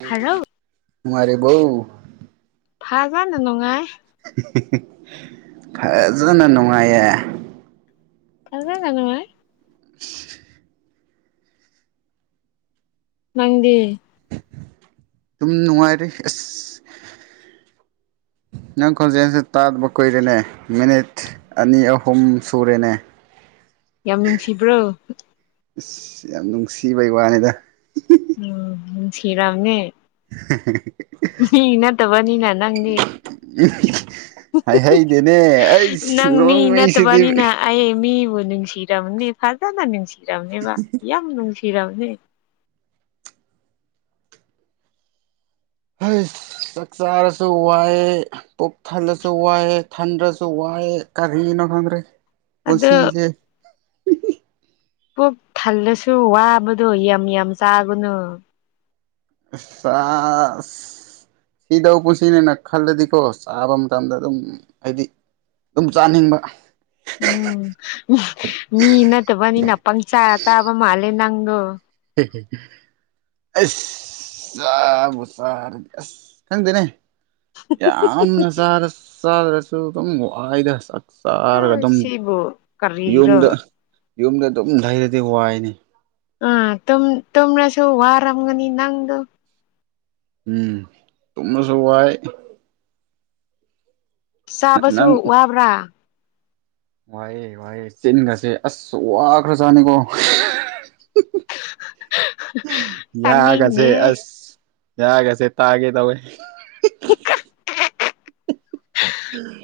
ꯍꯥꯏꯔꯣ [unintelligible] ꯊꯥꯖꯅ ꯅꯨꯡꯉꯥꯏ ꯐꯖꯅ ꯅꯨꯡꯉꯥꯏꯌꯦ ꯐꯖꯅ ꯅꯨꯉꯥꯏ [unintelligible] ꯅꯪꯗꯤ ꯇꯨꯝ ꯅꯨꯡꯉꯥꯏꯔꯦ ꯑꯁ [inaudible] ꯅꯪ ꯈꯣꯟꯖꯦꯜꯁꯤ ꯇꯥꯕ ꯀꯨꯏꯔꯦꯅꯦ ꯃꯤꯅꯤꯠ ꯑꯅꯤ ꯑꯍꯨꯝ ꯁꯨꯔꯦꯅꯦ [inaudible] ꯅꯨꯡꯁꯤꯕ꯭ꯔꯣ ꯑꯁ ꯌꯥꯝ ꯅꯨꯡꯁꯤꯕꯩ ꯋꯥꯅꯤꯗ ꯁꯤꯔꯝꯅꯦ [unintelligible] ꯃꯤ ꯅꯠꯇꯕꯅꯤꯅ ꯅꯪꯗꯤ ꯎ ꯍꯥꯏꯍꯩꯗꯅꯦ ꯑꯩ ꯅꯪ ꯅꯣꯡꯉꯩꯁꯤꯗꯤ ꯅꯨꯡꯁꯤꯔꯝꯅꯦ ꯐꯖꯅ ꯅꯨꯡꯁꯤꯔꯝꯃꯤꯕ ꯌꯥꯝ ꯅꯨꯡꯁꯤꯔꯝꯅꯤ ꯆꯥꯛ ꯆꯥꯔꯁꯨ ꯋꯥꯏꯑꯦ ꯄꯨꯛ ꯊꯜꯂꯁꯨ ꯋꯥꯏꯑꯦ ꯊꯟꯗꯁꯨ ꯋꯥ ꯌꯦ ꯀꯔꯤꯅꯣ ꯈꯗ꯭ꯔꯦ ꯑꯗꯣ ꯄꯨꯟꯁꯤꯁꯦ ꯄꯨꯛ ꯊꯜꯂꯁꯨ ꯋꯥꯕꯗꯣ ꯌꯥꯝ ꯌꯥꯝ ꯆꯥꯒꯨꯅꯨ ꯑꯁ ꯁꯥ ꯑꯁ ꯁꯤꯗꯧ ꯄꯨꯟꯁꯤꯅꯦꯅ ꯈꯜꯂꯗꯤꯀꯣ ꯆꯥꯕ ꯃꯇꯝꯗ ꯑꯗꯨꯝ ꯍꯥꯏꯗꯤ ꯑꯗꯨꯝ ꯆꯥꯅꯤꯡꯕ ꯎꯝ ꯇꯕ ꯃꯥꯂ ꯅꯪꯗꯨ [unintelligible] ꯑꯁ ꯆꯥꯕꯨ ꯆꯔꯗꯤ ꯑꯁ ꯈꯪꯗꯦꯅꯦ ꯌꯥꯝꯅ ꯆꯔ ꯆꯗ꯭ꯔꯁꯨ ꯑꯗꯨꯝ ꯋꯥꯏꯗ ꯑ ꯆꯥꯔꯒ ꯑꯗꯨꯝ ꯁꯤꯕꯨ ꯀꯔꯤꯒꯤꯔꯣ ꯌꯨꯝꯗ ꯌꯨꯝꯗ ꯑꯗꯨꯝ ꯩꯔꯗꯤ ꯋꯥꯏꯅꯤ ꯑꯥ ꯇꯨꯝꯅꯁꯨ ꯋꯥꯔꯝꯒꯅꯤ ꯅꯪꯗꯣ ꯎꯝ ꯇꯨꯝꯃꯁꯨ ꯋꯥꯏ ꯆꯥꯕꯁꯨ ꯋꯥꯕ꯭ꯔꯥ ꯋꯥꯍꯦ ꯋꯥꯑꯦ ꯆꯤꯟꯒꯁꯦ ꯑꯁ ꯋꯥꯈ꯭ꯔꯖꯥꯅꯤꯀꯣ ꯌꯥ ꯀꯁꯦ ꯇꯥꯅꯤꯡꯅꯦ ꯑꯁ ꯌꯥꯒ ꯁꯦꯠꯇꯑꯒꯦ ꯇꯕꯦ [inaudible]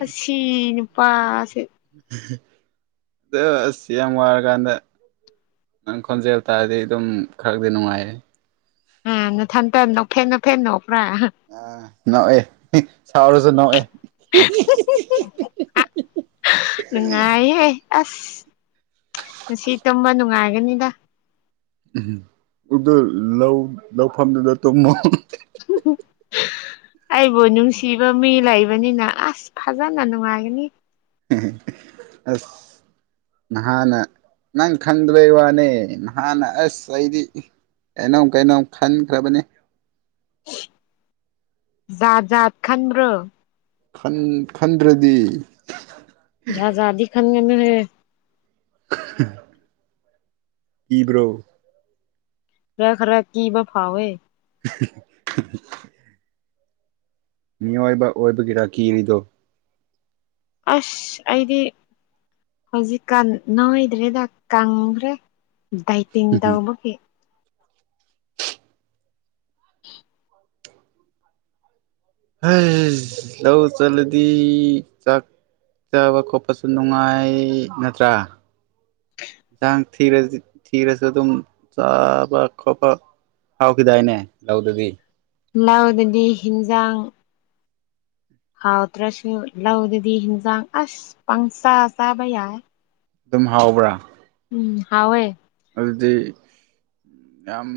ꯑꯁꯤ ꯅꯨꯄꯥꯁꯦ ꯑꯗꯣ ꯑꯁ ꯌꯥꯝ ꯋꯥꯔꯀꯥꯟꯗ ꯅꯪ ꯈꯣꯟꯖꯦꯜ ꯍꯥꯏꯇꯥꯥꯔꯗꯤ ꯑꯗꯨꯝ ꯈꯔꯗꯤ ꯅꯨꯡꯉꯥꯏꯔꯦ ꯑ ꯅꯊꯟꯇ ꯐꯦꯟꯅꯣ ꯐꯦꯟꯅꯣ ꯄꯨ꯭ꯔꯥ ꯑꯥ ꯅꯣꯛꯑꯦ ꯁꯥꯎꯔꯁꯨ ꯅꯣꯛꯑꯦ ꯅꯨꯡꯉꯥꯏꯍꯦ ꯑꯁ ꯉꯁꯤ ꯇꯨꯝꯝꯕ ꯅꯨꯡꯉꯥꯏꯒꯅꯤꯗ ꯎ ꯎ ꯂꯧ ꯂꯧꯐꯝꯗꯨꯗ ꯇꯨꯝꯃꯣ ꯑꯩꯕꯨ ꯅꯨꯡꯁꯤꯕ ꯃꯤ ꯂꯩꯕꯅꯤꯅ ꯑꯁ ꯐꯖꯅ ꯅꯨꯡꯉꯥꯏꯒꯅꯤ ꯑꯁ ꯅꯍꯥꯟ ꯅꯪ ꯈꯟ ꯂꯩꯩ ꯋꯥꯅꯦ ꯅꯍꯥꯟ ꯑꯁꯗꯤ ꯑꯩꯅꯧ ꯀꯩꯅꯣ ꯈꯟꯈ꯭ꯔꯕꯅꯤ ꯖꯥꯖꯥꯠ ꯈꯟ꯭ꯔ ꯟ ꯈꯟꯗ꯭ꯔꯗꯤ ꯖꯍꯥꯖꯥꯗꯤ ꯈꯥꯟꯒꯅ ꯍ [inaudible] ꯏꯕ꯭ꯔꯣ ꯔ ꯈꯔꯦ ꯀ ꯐꯥꯋꯦ [inaudible] ꯃꯤꯑꯣꯏꯕ ꯑꯣꯏꯕꯒꯤꯔꯥ ꯀꯤꯔꯤꯗꯣ ꯑꯁ ꯑꯩꯗꯤ ꯍꯧꯖꯤꯛꯀꯥꯟ ꯅꯣꯏꯗ꯭ꯔꯦꯗ ꯀꯪꯈ꯭ꯔꯦ ꯗꯥꯏꯇꯤꯡ ꯇꯧꯕꯒꯤ [inaudible] ꯍ ꯂꯧꯧ ꯆꯂꯗꯤ ꯆ ꯆꯥꯕ ꯈꯣꯠꯄꯁꯨ ꯅꯨꯡꯉꯥꯏ ꯅꯠꯇ꯭ꯔꯥ ꯌꯦꯟꯁꯥꯡ ꯊꯤꯔ ꯊꯤꯔꯁꯨ ꯑꯗꯨꯝ ꯆꯥꯕ ꯈꯣꯠꯄ ꯍꯥꯎꯈꯤꯗꯥꯏꯅꯦ ꯂꯧꯗꯗꯤ ꯍꯅꯥꯎꯗꯗꯤ ꯍꯤꯟꯖꯥꯡ ꯍꯥꯎꯇ꯭ꯔꯁꯨ ꯂꯧꯗꯗꯤ ꯍꯤꯟꯖꯥꯡ ꯑꯁ ꯄꯪꯆꯥꯥ ꯆꯥꯕ ꯌꯥꯏ ꯑꯗꯨꯝ ꯍꯥꯎꯕ꯭ꯔꯥ ꯎꯝ ꯍꯑꯣꯦ ꯑꯗꯨꯗꯤ ꯌꯥꯝ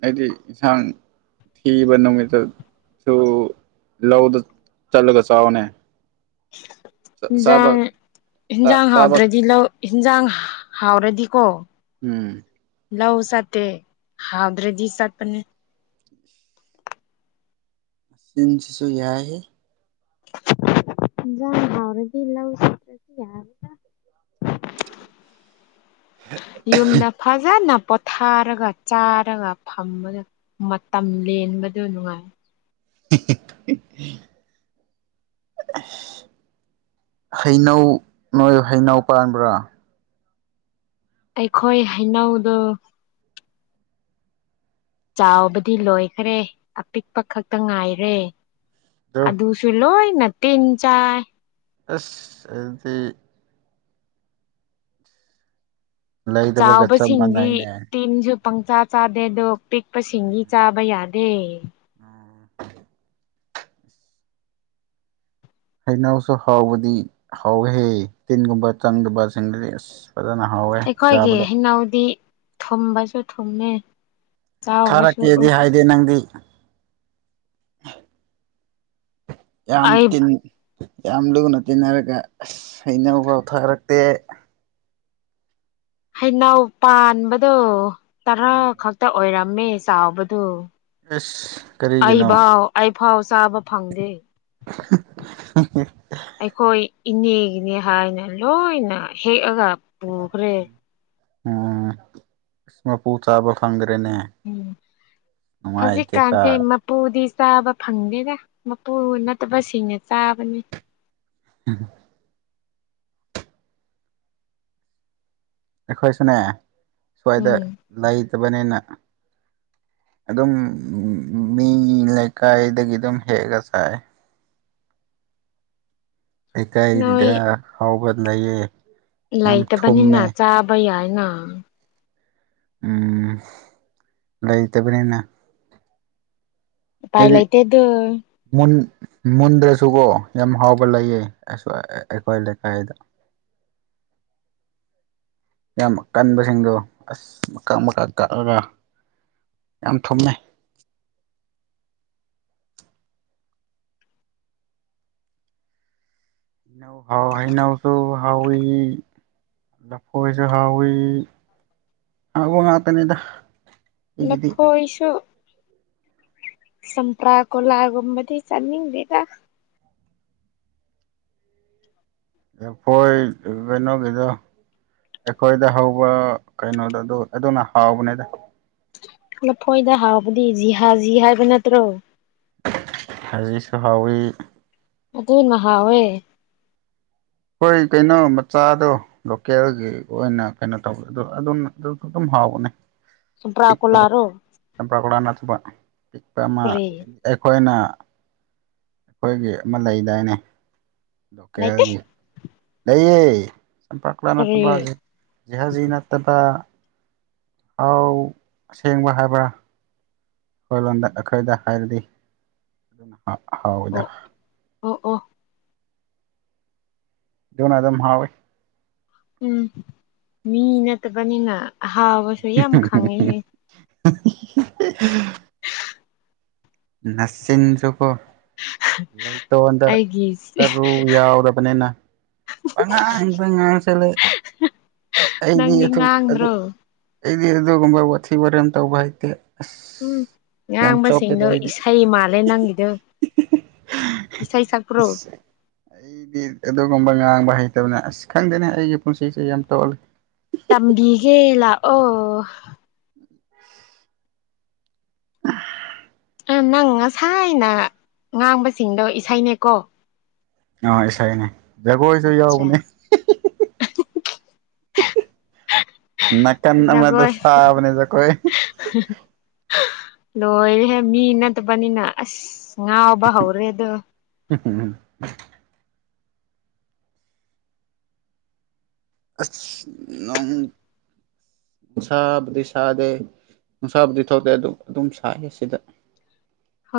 ꯍꯥꯏꯗꯤ ꯌꯦꯟꯁꯥꯡ ꯊꯕ ꯅꯨꯣꯃꯤꯠꯇ ꯊ ꯂꯎꯗ ꯆꯂꯒ ꯆꯅꯦ ꯏꯟꯖꯥꯡ ꯍꯟꯖꯥꯡ ꯆꯥꯕ ꯍꯥꯎꯗ꯭ꯔꯗꯤ ꯂꯧ ꯏꯟꯁꯥꯡ ꯍꯥꯎꯔꯗꯤꯀꯣ ꯎꯝ ꯂꯎ ꯁꯠꯇꯦ ꯍꯥꯎꯗ꯭ꯔꯦ ꯗꯤ ꯁꯥꯠꯄꯅꯦ ꯃꯟꯁꯤꯁꯨ ꯌꯥ ꯍꯥꯏ ꯥ ꯍꯥꯥꯎꯔꯗꯤ ꯂꯥꯎ ꯁꯇ꯭ꯔ ꯀ ꯌꯥ ꯌꯨꯝꯗ ꯐꯖꯅ ꯄꯣꯊꯥꯔꯒ ꯆꯥꯔꯒ ꯐꯝꯕꯗ ꯃꯇꯝ ꯂꯦꯟꯕꯗꯨ ꯅꯨꯡꯉꯥꯏ [inaudible] ꯍꯩꯅꯧ ꯅꯣꯏ ꯍꯩꯅꯧ ꯄꯥꯟꯕ꯭ꯔꯥ ꯑꯩꯈꯣꯏ ꯍꯩꯅꯧꯗ ꯆꯥꯎꯕꯗꯤ ꯂꯣꯏꯈꯔꯦ ꯑꯄꯤꯛꯄ ꯈꯛꯇ ꯉꯥꯏꯔꯦ ꯑ ꯑꯗꯨ ꯑꯗꯨꯁꯨ ꯂꯣꯏ ꯅ ꯇꯟ ꯆꯥꯏ ꯑꯁ ꯑꯗꯨꯗꯤ ꯂꯩꯗꯕꯒ ꯆꯞ ꯆꯥꯎꯕꯁꯤꯡꯗꯤ ꯃꯥꯟꯅꯩꯅꯦ ꯇꯤꯟꯁꯨ ꯄꯪꯆꯥ ꯆꯥꯗꯦꯗꯣ ꯄꯤꯛꯄ ꯁꯤꯡ ꯆꯥꯕ ꯌꯥꯗꯦ ꯍꯩꯅꯎꯁꯨ ꯍꯥꯎꯕꯗꯤ ꯍꯥꯎꯍꯦ ꯇꯤꯟꯒꯨꯝꯕ ꯆꯪꯗꯕꯁꯤꯡꯗꯗꯤ ꯑꯁ ꯐꯖꯅ ꯍꯥꯎꯋꯦ ꯑꯩꯈꯣꯏꯒꯤ ꯆꯥꯕꯗ ꯍꯩꯅꯧꯗꯤ ꯊꯨꯝꯕꯁꯨ ꯊꯨꯝꯃꯤ ꯆꯥꯎꯕꯁꯨ ꯊꯥꯔꯛꯀꯦꯗꯤ ꯍꯥꯏꯗꯦ ꯅꯪꯗꯤ ꯌꯥꯝ ꯑꯩ ꯇꯤꯟ ꯌꯥꯝ ꯂꯨꯅ ꯇꯤꯟꯅꯔꯒ ꯑꯁ ꯑꯩꯅ ꯄꯥꯎꯊꯥꯔꯛꯇꯦ ꯍꯩꯅꯧ ꯄꯥꯟꯕꯗꯣ ꯇꯔꯥ ꯈꯛꯇ ꯑꯣꯏꯔꯝꯃꯦ ꯆꯥꯎꯕꯗꯨꯣ ꯑꯦꯁ ꯀꯔꯤꯒꯤꯅꯣ ꯐꯥꯎ ꯆꯥꯕ ꯐꯪꯗꯦ [unintelligible] [inaudible] ꯑꯩꯈꯣꯏ ꯏꯅꯦꯒꯤꯅꯦ ꯍꯥꯏꯅ ꯂꯣꯏꯅ ꯍꯦꯛꯑꯒ ꯑꯣꯈꯔꯦ ꯎꯝ ꯏꯁ ꯄ ꯆꯕ ꯈꯪꯗꯦ ꯎꯝ ꯅꯨꯡꯉꯥꯏꯇꯦꯗ ꯍꯧꯖꯤꯛꯀꯥꯟꯁꯦ ꯃꯄꯨꯗꯤ ꯆꯥꯕ ꯐꯪꯗꯦꯗ ꯃꯄꯨꯔ ꯅꯠꯇꯕꯁꯤꯡꯅ ꯆꯥꯕꯅꯤ ꯎꯝ ꯑꯩꯈꯣꯏꯁꯨꯅꯦ ꯁ꯭ꯋꯥꯏꯗ ꯎꯝ ꯂꯩꯇꯕꯅꯤꯅ [unintelligible] [inaudible] ꯑꯗꯨꯝ ꯃꯤ ꯂꯩꯀꯥꯏꯗꯒꯤ ꯑꯗꯨꯝ ꯍꯦꯛꯑꯒ ꯁꯥꯏ ꯅꯣꯏ ꯂꯩꯀꯥꯏꯗꯨꯗ ꯍꯥꯎꯕ ꯂꯩꯌꯦ ꯌꯥꯝ ꯂꯩꯇꯕꯅꯤꯅ ꯊꯨꯝꯃꯦ ꯆꯥꯕ ꯌꯥꯏꯅ ꯎꯝ ꯏꯇꯄꯅꯤꯅ ꯄꯥꯏ ꯂ ꯏꯇꯦ ꯑꯗꯨ ꯃꯨꯟ ꯃꯨꯟꯗ꯭ꯔꯁꯨꯀꯣ ꯌꯥꯝ ꯍꯥꯎꯕ ꯂꯩꯌꯦ ꯑꯩꯈꯣꯏ ꯂꯩꯀꯥꯏꯗ [unintelligible] [inaudible] ꯌꯥꯝ ꯀꯟꯕꯁꯤꯡꯗꯣ ꯑꯁ ꯃꯀꯛ ꯃꯀꯛ ꯀꯛꯑꯒ ꯌꯥꯝ ꯊꯨꯝꯃꯦ [unintelligible] [inaudible] ꯏꯩꯅꯎ ꯍꯥꯎ ꯍꯩꯅꯎꯁꯨ ꯍꯥꯎꯋꯤ ꯂꯐꯣꯏꯁꯨ ꯍꯥꯎꯋꯤ ꯍꯥꯏꯕ ꯉꯥꯛꯇꯅꯤꯗ ꯂ ꯑꯩꯒꯤꯗꯤ ꯍꯣꯏꯣꯏꯁꯨ ꯁꯄ꯭ꯔ ꯀꯣꯂꯒꯣꯕꯗꯤ ꯆꯥꯟꯅꯤꯡꯗꯦ ꯀ ꯄꯣꯏ ꯅꯣꯒꯦꯗꯣ ꯑꯩꯈꯣꯏꯗ ꯍꯧꯕ ꯀꯩꯅꯣꯗꯣ ꯑꯗꯨ ꯑꯗꯨꯅ ꯍꯥꯎꯕꯅꯦꯗ ꯂꯐꯣꯏꯗ ꯍꯥꯎꯕꯗꯤ ꯖꯤꯍꯥ ꯖꯤ ꯍꯥꯏꯕ ꯅꯠꯇ꯭ꯔꯣ ꯍꯥꯏꯖꯤꯛꯁꯨ ꯍꯥꯎꯋꯤ ꯑꯗꯨ ꯃꯍ ꯍꯥꯎꯋꯦ ꯍꯣꯏ ꯀꯩꯅꯣ ꯃꯆꯥꯗꯣ ꯂꯣꯀꯦꯜꯒꯤ ꯑꯣꯏꯅ ꯀꯩꯅꯣ ꯇꯧꯕ ꯑꯗ ꯑꯗꯨ ꯑꯗꯨ ꯑꯗꯨꯝ ꯍꯥꯎꯕꯅꯦ ꯆꯝꯄ꯭ꯔꯥ ꯄꯤꯛꯄꯗ ꯀꯣꯂꯥꯔꯣ ꯆꯝꯄ꯭ꯔꯥꯀꯂꯥ ꯅꯠꯇꯕ ꯄꯤꯛꯄ ꯑꯃ ꯀꯔꯤ ꯑꯩꯈꯣꯏꯅ ꯑꯩꯈꯣꯏꯒꯤ ꯑꯃ ꯂꯩꯗꯥꯏꯅꯦ ꯂꯩꯇꯦ ꯂꯣꯀꯦꯜꯒꯤ ꯂꯩꯌꯦ ꯆꯝꯄ꯭ꯔꯀꯂꯥ ꯅꯠꯇꯕ ꯀꯔꯤ ꯍꯧ ꯖꯤꯍꯥꯖꯤ ꯅꯠꯇꯕ ꯑꯥꯎ ꯁꯦꯡꯕ ꯍꯥꯏꯕ꯭ꯔꯥ ꯑꯩꯈꯣꯏ ꯂꯣꯗ ꯑꯩꯈꯣꯏꯗ ꯍꯥꯏꯔꯗꯤ ꯑꯗꯨꯅ ꯍꯥꯎꯋꯤꯗ ꯑꯣ ꯑꯣ ꯑꯣ ꯅ ꯑꯗꯨ ꯑꯗꯨꯝ ꯍꯥꯎꯦ ꯎꯝ ꯃꯤ ꯅꯠꯇꯕꯅꯤꯅ ꯍꯥꯎꯕꯁꯨ ꯌꯥꯝ ꯈꯪꯉꯤꯍꯦ [unintelligible] ꯅꯁꯤꯟꯁꯨꯀꯣ ꯂꯩꯇꯣꯗ ꯑꯩꯒꯤ ꯁꯔꯨ ꯌꯥꯎꯗꯕꯅꯦꯅ ꯄꯉꯥꯡ ꯑꯛꯇ ꯉꯥꯡꯁꯤꯂꯦ ꯑꯩꯗꯤ ꯅꯪꯗꯤ ꯑꯗꯨ ꯑꯗꯨ ꯉꯥꯡꯗ꯭ꯔꯣ ꯑꯩꯗꯤ ꯑꯗꯨꯒꯨꯝꯕ ꯋꯥꯊꯤ ꯋꯔꯦꯟ ꯇꯧꯕ ꯍꯥꯏꯇꯦ ꯎꯝ ꯉꯥꯡꯕꯁꯦꯡꯗꯣ ꯑꯩꯗꯤ ꯏꯁꯩ ꯃꯥꯂꯦ ꯅꯪꯒꯤꯗꯨ ꯑꯩꯗꯤ ꯑꯗꯨꯒꯨꯝꯕ ꯉꯥꯡꯕ ꯍꯩꯇꯕꯅ ꯑꯁ ꯈꯪꯗꯦꯅꯦ ꯑꯩꯒꯤ ꯄꯨꯟꯁꯤꯁꯦ ꯌꯥꯝ ꯇꯣꯜꯂꯤ ꯇꯝꯕꯤꯒꯦ ꯂꯥꯛꯑꯣ ꯅꯪ-ꯅꯪ ꯉꯁꯥꯏꯅ ꯉꯥꯡꯕꯁꯤꯡꯗꯣ ꯏꯁꯩꯅꯦꯀꯣ ꯑꯥꯎ ꯏꯁꯩꯅꯤ ꯖꯒꯣꯏꯁꯨ ꯑꯠꯆꯥ ꯌꯥꯎꯕꯅꯦ ꯅꯥꯀꯟ ꯑꯃꯗ ꯅꯣꯏ ꯁꯥꯕꯅꯦ ꯖꯒꯣꯏ [unintelligible] ꯂꯣꯏꯔꯦꯍꯦ ꯃꯤ ꯅꯠꯇꯕꯅꯤꯅ ꯑꯁ ꯉꯥꯎꯕ ꯍꯧꯔꯦꯗꯣ [unintelligible] ꯑꯁ ꯅꫭꯡ ꯁꯥꯥꯕꯗ ꯁꯥꯥꯗ ꯅꯨꯡꯁꯥꯕꯨꯗꯤ ꯊꯧꯗꯦ ꯑꯗꯨ ꯑꯗꯨꯝ ꯁꯥꯏꯌꯦ ꯁꯤꯗ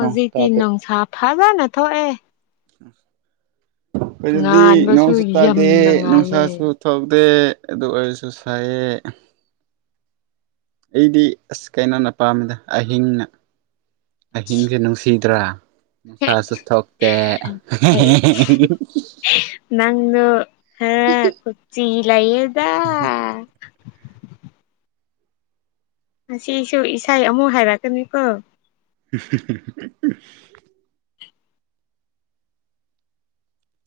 ꯅꯣꯡꯁꯨ ꯇꯥꯗꯦ ꯅꯨꯡꯁꯥ ꯐꯖꯅ ꯊꯣꯛꯑꯦ ꯑꯩꯈꯣꯏ ꯑꯗꯨꯗꯤ ꯉꯥꯟꯕꯁꯨ ꯅꯣꯡ ꯁꯇꯥꯗꯤ ꯌꯥꯝꯅ ꯉꯥꯜꯂꯦ ꯅꯣꯡꯁꯁꯨ ꯊ ꯇ‌ꯦ ꯑꯗꯨ ꯑꯣꯏꯁꯨ ꯁꯥꯏꯌꯦ ꯑꯩꯗꯤ ꯑꯁ ꯀꯩꯅꯣꯅ ꯄꯥꯝꯃꯤꯗ ꯑꯍꯤꯡꯅ ꯑꯍꯤꯡꯁꯦ ꯅꯨꯡꯁꯤꯗ꯭ꯔꯥ ꯊꯥꯁꯨ ꯍꯛꯇꯦ ꯑꯦ ꯍꯥꫪ ꯀꯆꯤ ꯂꯌꯦꯗ ꯉꯁꯤꯏꯁꯨ ꯏꯁꯩ ꯑꯃꯨꯛ ꯍꯥꯏꯔꯛꯀꯅꯤꯀꯣ [unintelligible]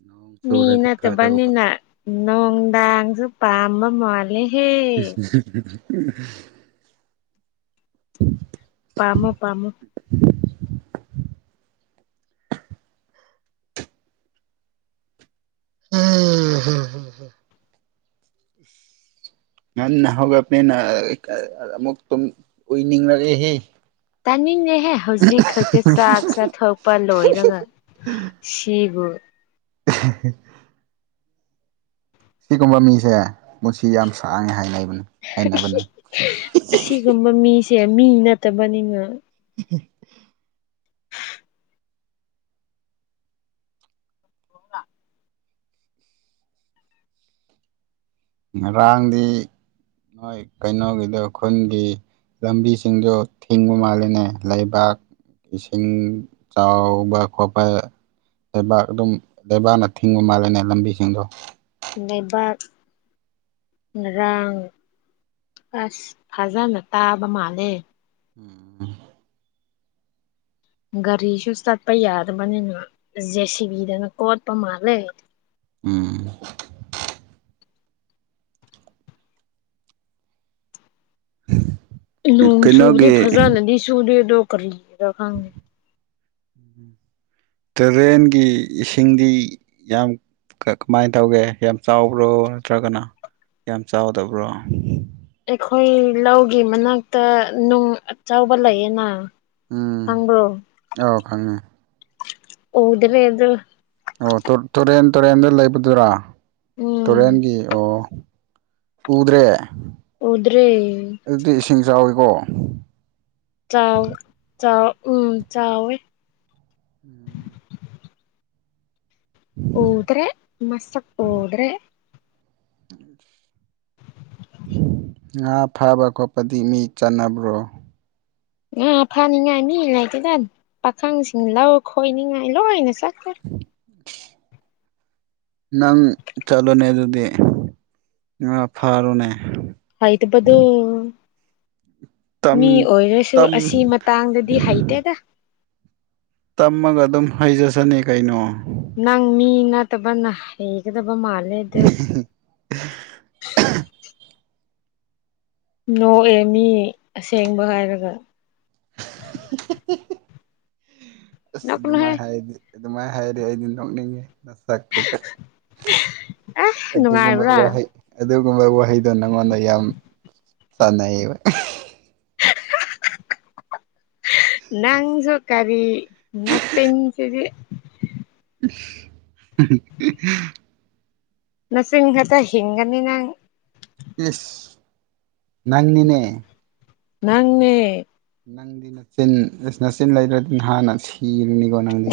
ꯅꯣꯡ ꯃꯤ ꯆꯨꯔꯗꯤ ꯐꯗꯧꯕ ꯅꯠꯇꯕꯅꯤꯅ ꯅꯨꯡꯗꯥꯡꯁꯨ ꯄꯥꯝꯕ ꯃꯥꯜꯂꯦ [unintelligible] ꯄꯥꯃꯣ ꯄꯥꯃꯣ ꯎꯝꯝꯍ ꯉꯟꯅ ꯍꯒꯠꯄꯥꯅꯤꯅ ꯑ ꯀꯥ ꯑꯃꯨꯛ ꯇꯨꯝ ꯎꯨꯏꯅꯤꯡꫪꯛꯑꯍ‌ꯦ ꯇꯥꯅꯤꯡꯗ‌ꯦꯍꯦ ꯍꯧꯖꯤꯛ ꯈꯛꯇ ꯆꯥꯛ ꯆꯥꯊꯣꯛꯄ ꯂꯣꯏꯔꯒ ꯁꯤꯕꯨꯨ [unintelligible] ꯁꯤꯒꯨꯝꯕ ꯃꯤꯁꯦ ꯄꯨꯟꯁꯤ ꯌꯥꯝ ꯁꯥꯡꯉꯦ ꯍꯥꯏꯅꯩ ꯍ-ꯍꯤꯏ ꯑꯁꯤꯒꯨꯝꯕ ꯃꯤꯁꯦ ꯃꯤ ꯅꯠꯇꯕꯅꯤꯅ [unintelligible] ꯉꯔꯥꯡꯗꯤ ꯅꯣꯏ ꯀꯩꯅꯣꯒꯤꯗꫭ ꯈꯨꯟꯒꯤ ꯂꯝꯕꯤꯁꯤꯡꯗꯣ ꯊꯤꯡꯕ ꯃꯥꯜꯂꯤꯅꯦ ꯂꯩꯕꯥꯛ ꯏꯁꯤꯡ ꯆꯥꯎꯕ ꯈꫭꯠꯄ ꯂꯩꯕꯥꯛ ꯑꯗꯨꯝ ꯂꯩꯕꯥꯛꯅ ꯊꯤꯡꯕ ꯃꯥꯜꯂꯦꯅꯦ ꯂꯝꯕꯤꯁꯤꯡꯗꯣ ꯂꯩꯕꯥꯛ ꯉꯔꯥꯡ ꯑꯁ ꯐꯖꯅ ꯇꯥꯕ ꯃꯥꯜꯂꯦ ꯎꯝ ꯒꯥꯔꯤꯁꯨ ꯆꯠꯄ ꯌꯥꯗꯕꯅꯤꯅ ꯖꯦ-ꯁꯤ-ꯕꯤꯗꯅ ꯀꯣꯠꯄ ꯃꯥꯜꯂꯦ ꯎꯝ ꯅꯣꯡ ꯆꯨꯕꯗꯤ ꯀꯩꯅꯣꯒꯤ ꯐꯖꯅꯗꯤ ꯁꯨꯗꯦ ꯑꯗꯣ ꯀꯔꯤꯒꯤꯔ ꯈꯪꯗ‌ꯦ ꯇꯨꯔꯦꯟꯒꯤ ꯏꯁꯤꯡꯗꯤ ꯌꯥꯝ ꯀꯃꯥꯏꯅ ꯇꯧꯒꯦ ꯌꯥꯝ ꯆꯥꯎꯕ꯭ꯔꯣ ꯅꯠꯇ꯭ꯔꯒꯅ ꯌꯥꯝ ꯆꯥꯎꯗꯕ꯭ꯔꯣ ꯑꯩꯈꯣꯏ ꯂꯧꯒꯤ ꯃꯅꯥꯛꯇ ꯅꯨꯡ ꯑꯆꯕ ꯂꯩꯌꯦꯅ ꯎꯝ ꯑꯥꯎ ꯈꯪꯉꯦ ꯑꯗꯨꯔꯦ ꯑꯗꯨ ꯑꯣ ꯇꯨꯔꯦꯟ ꯇꯨꯔꯦꯟꯗ ꯂꯩꯕꯗꯨꯔꯥ ꯎꯝ ꯇꯨꯔꯦꯟꯒꯤ ꯑꯣ ꯎꯗ꯭ꯔꯦ ꯎꯗ꯭ꯔꯦ ꯑꯗꯨꯗꯤ ꯏꯁꯤꯡ ꯆꯥꯎꯋꯤꯀꯣ ꯆꯥꯎ ꯆꯥꯎ ꯎꯝ ꯆꯥꯎꯋꯤ ꯎꯝ ꯎꯗ꯭ꯔꯦ ꯃꯁꯛ ꯎꯗ꯭ꯔꯦ [inaudible] ꯉꯥ ꯐꯥꯕ ꯈꯣꯠꯄꯗꯤ ꯃꯤ ꯆꯥꯠꯅꯕ꯭ꯔꯣ ꯉꯥ ꯐꯥꯅꯤꯡꯉꯥꯏ ꯃꯤ ꯂꯩꯇꯦꯗ ꯄꯥꯈꯪꯁꯤꯡ ꯂꯧ ꯈꯣꯏꯅꯤꯡꯉꯥꯏ ꯂꯣꯏꯅ ꯆꯠ [unintelligible] ꯅꯪ ꯆꯠꯂꯣꯅꯦ ꯑꯗꯨꯗꯤ ꯉꯥ ꯐꯥꯔꯣꯅꯦ ꯍꯩꯇꯕꯗꯣ ꯇꯝ ꯃꯤ ꯑꯣꯏꯔꯁꯨ ꯇꯝ ꯑꯁꯤ ꯃꯇꯥꯡꯗꯗꯤ ꯍꯩꯇꯦꯗ ꯇꯝꯃꯒ ꯑꯗꯨꯝ ꯍꯩꯖꯁꯅꯤ ꯀꯩꯅꯣ ꯅꯪ ꯃꯤ ꯅꯇꯕꯅ ꯍꯩꯒꯗ [unintelligible] ꯅꯣꯛꯑꯦ ꯃꯤ ꯑꯁꯦꯡꯕ ꯍꯥꯏꯔꯒ ꯑꯁ ꯅꯣꯛꯀꯅꯨꯍꯦ ꯑꯗꯨꯃꯥꯏ ꯍꯥꯏꯗꯤ ꯑꯗꯨꯃꯥꯏꯅ ꯍꯥꯏꯔꯗꯤ ꯑꯩꯗꯤ ꯅꯣꯛꯅꯤꯡꯉꯤ ꯑꯁ ꯑꯗꯨꯒꯨꯝꯕ ꯅꯨꯡꯉꯥꯏꯕ꯭ꯔꯥ ꯋꯥꯍꯩ ꯑꯗꯨꯒꯨꯝꯕ ꯋꯥꯍꯩꯗꯣ ꯅꯪꯑꯣꯟꯗ ꯌꯥꯝ ꯆꯥꯟꯅꯩꯌꯦꯕ ꯅꯪꯁꯨ ꯀꯥꯔꯤ ꯅꯆꯤꯟ ꯁꯤꯗꯤ [unintelligible] ꯅꯆꯤꯟ ꯈꯛꯇ ꯍꯤꯡꯒꯅꯤ ꯅꯪ ꯏꯁ ꯅꯪꯅꯤꯅꯦ ꯅꯪꯅꯦ ꯅꯪꯗꯤ ꯅꯆꯤꯟ ꯑꯁ ꯅꯆꯤꯟ ꯂꯩꯗ꯭ꯔꯗꯤ ꯅꯍꯥꯟꯅ ꯁꯤꯔꯅꯤꯀꯣ ꯅꯪꯗꯤ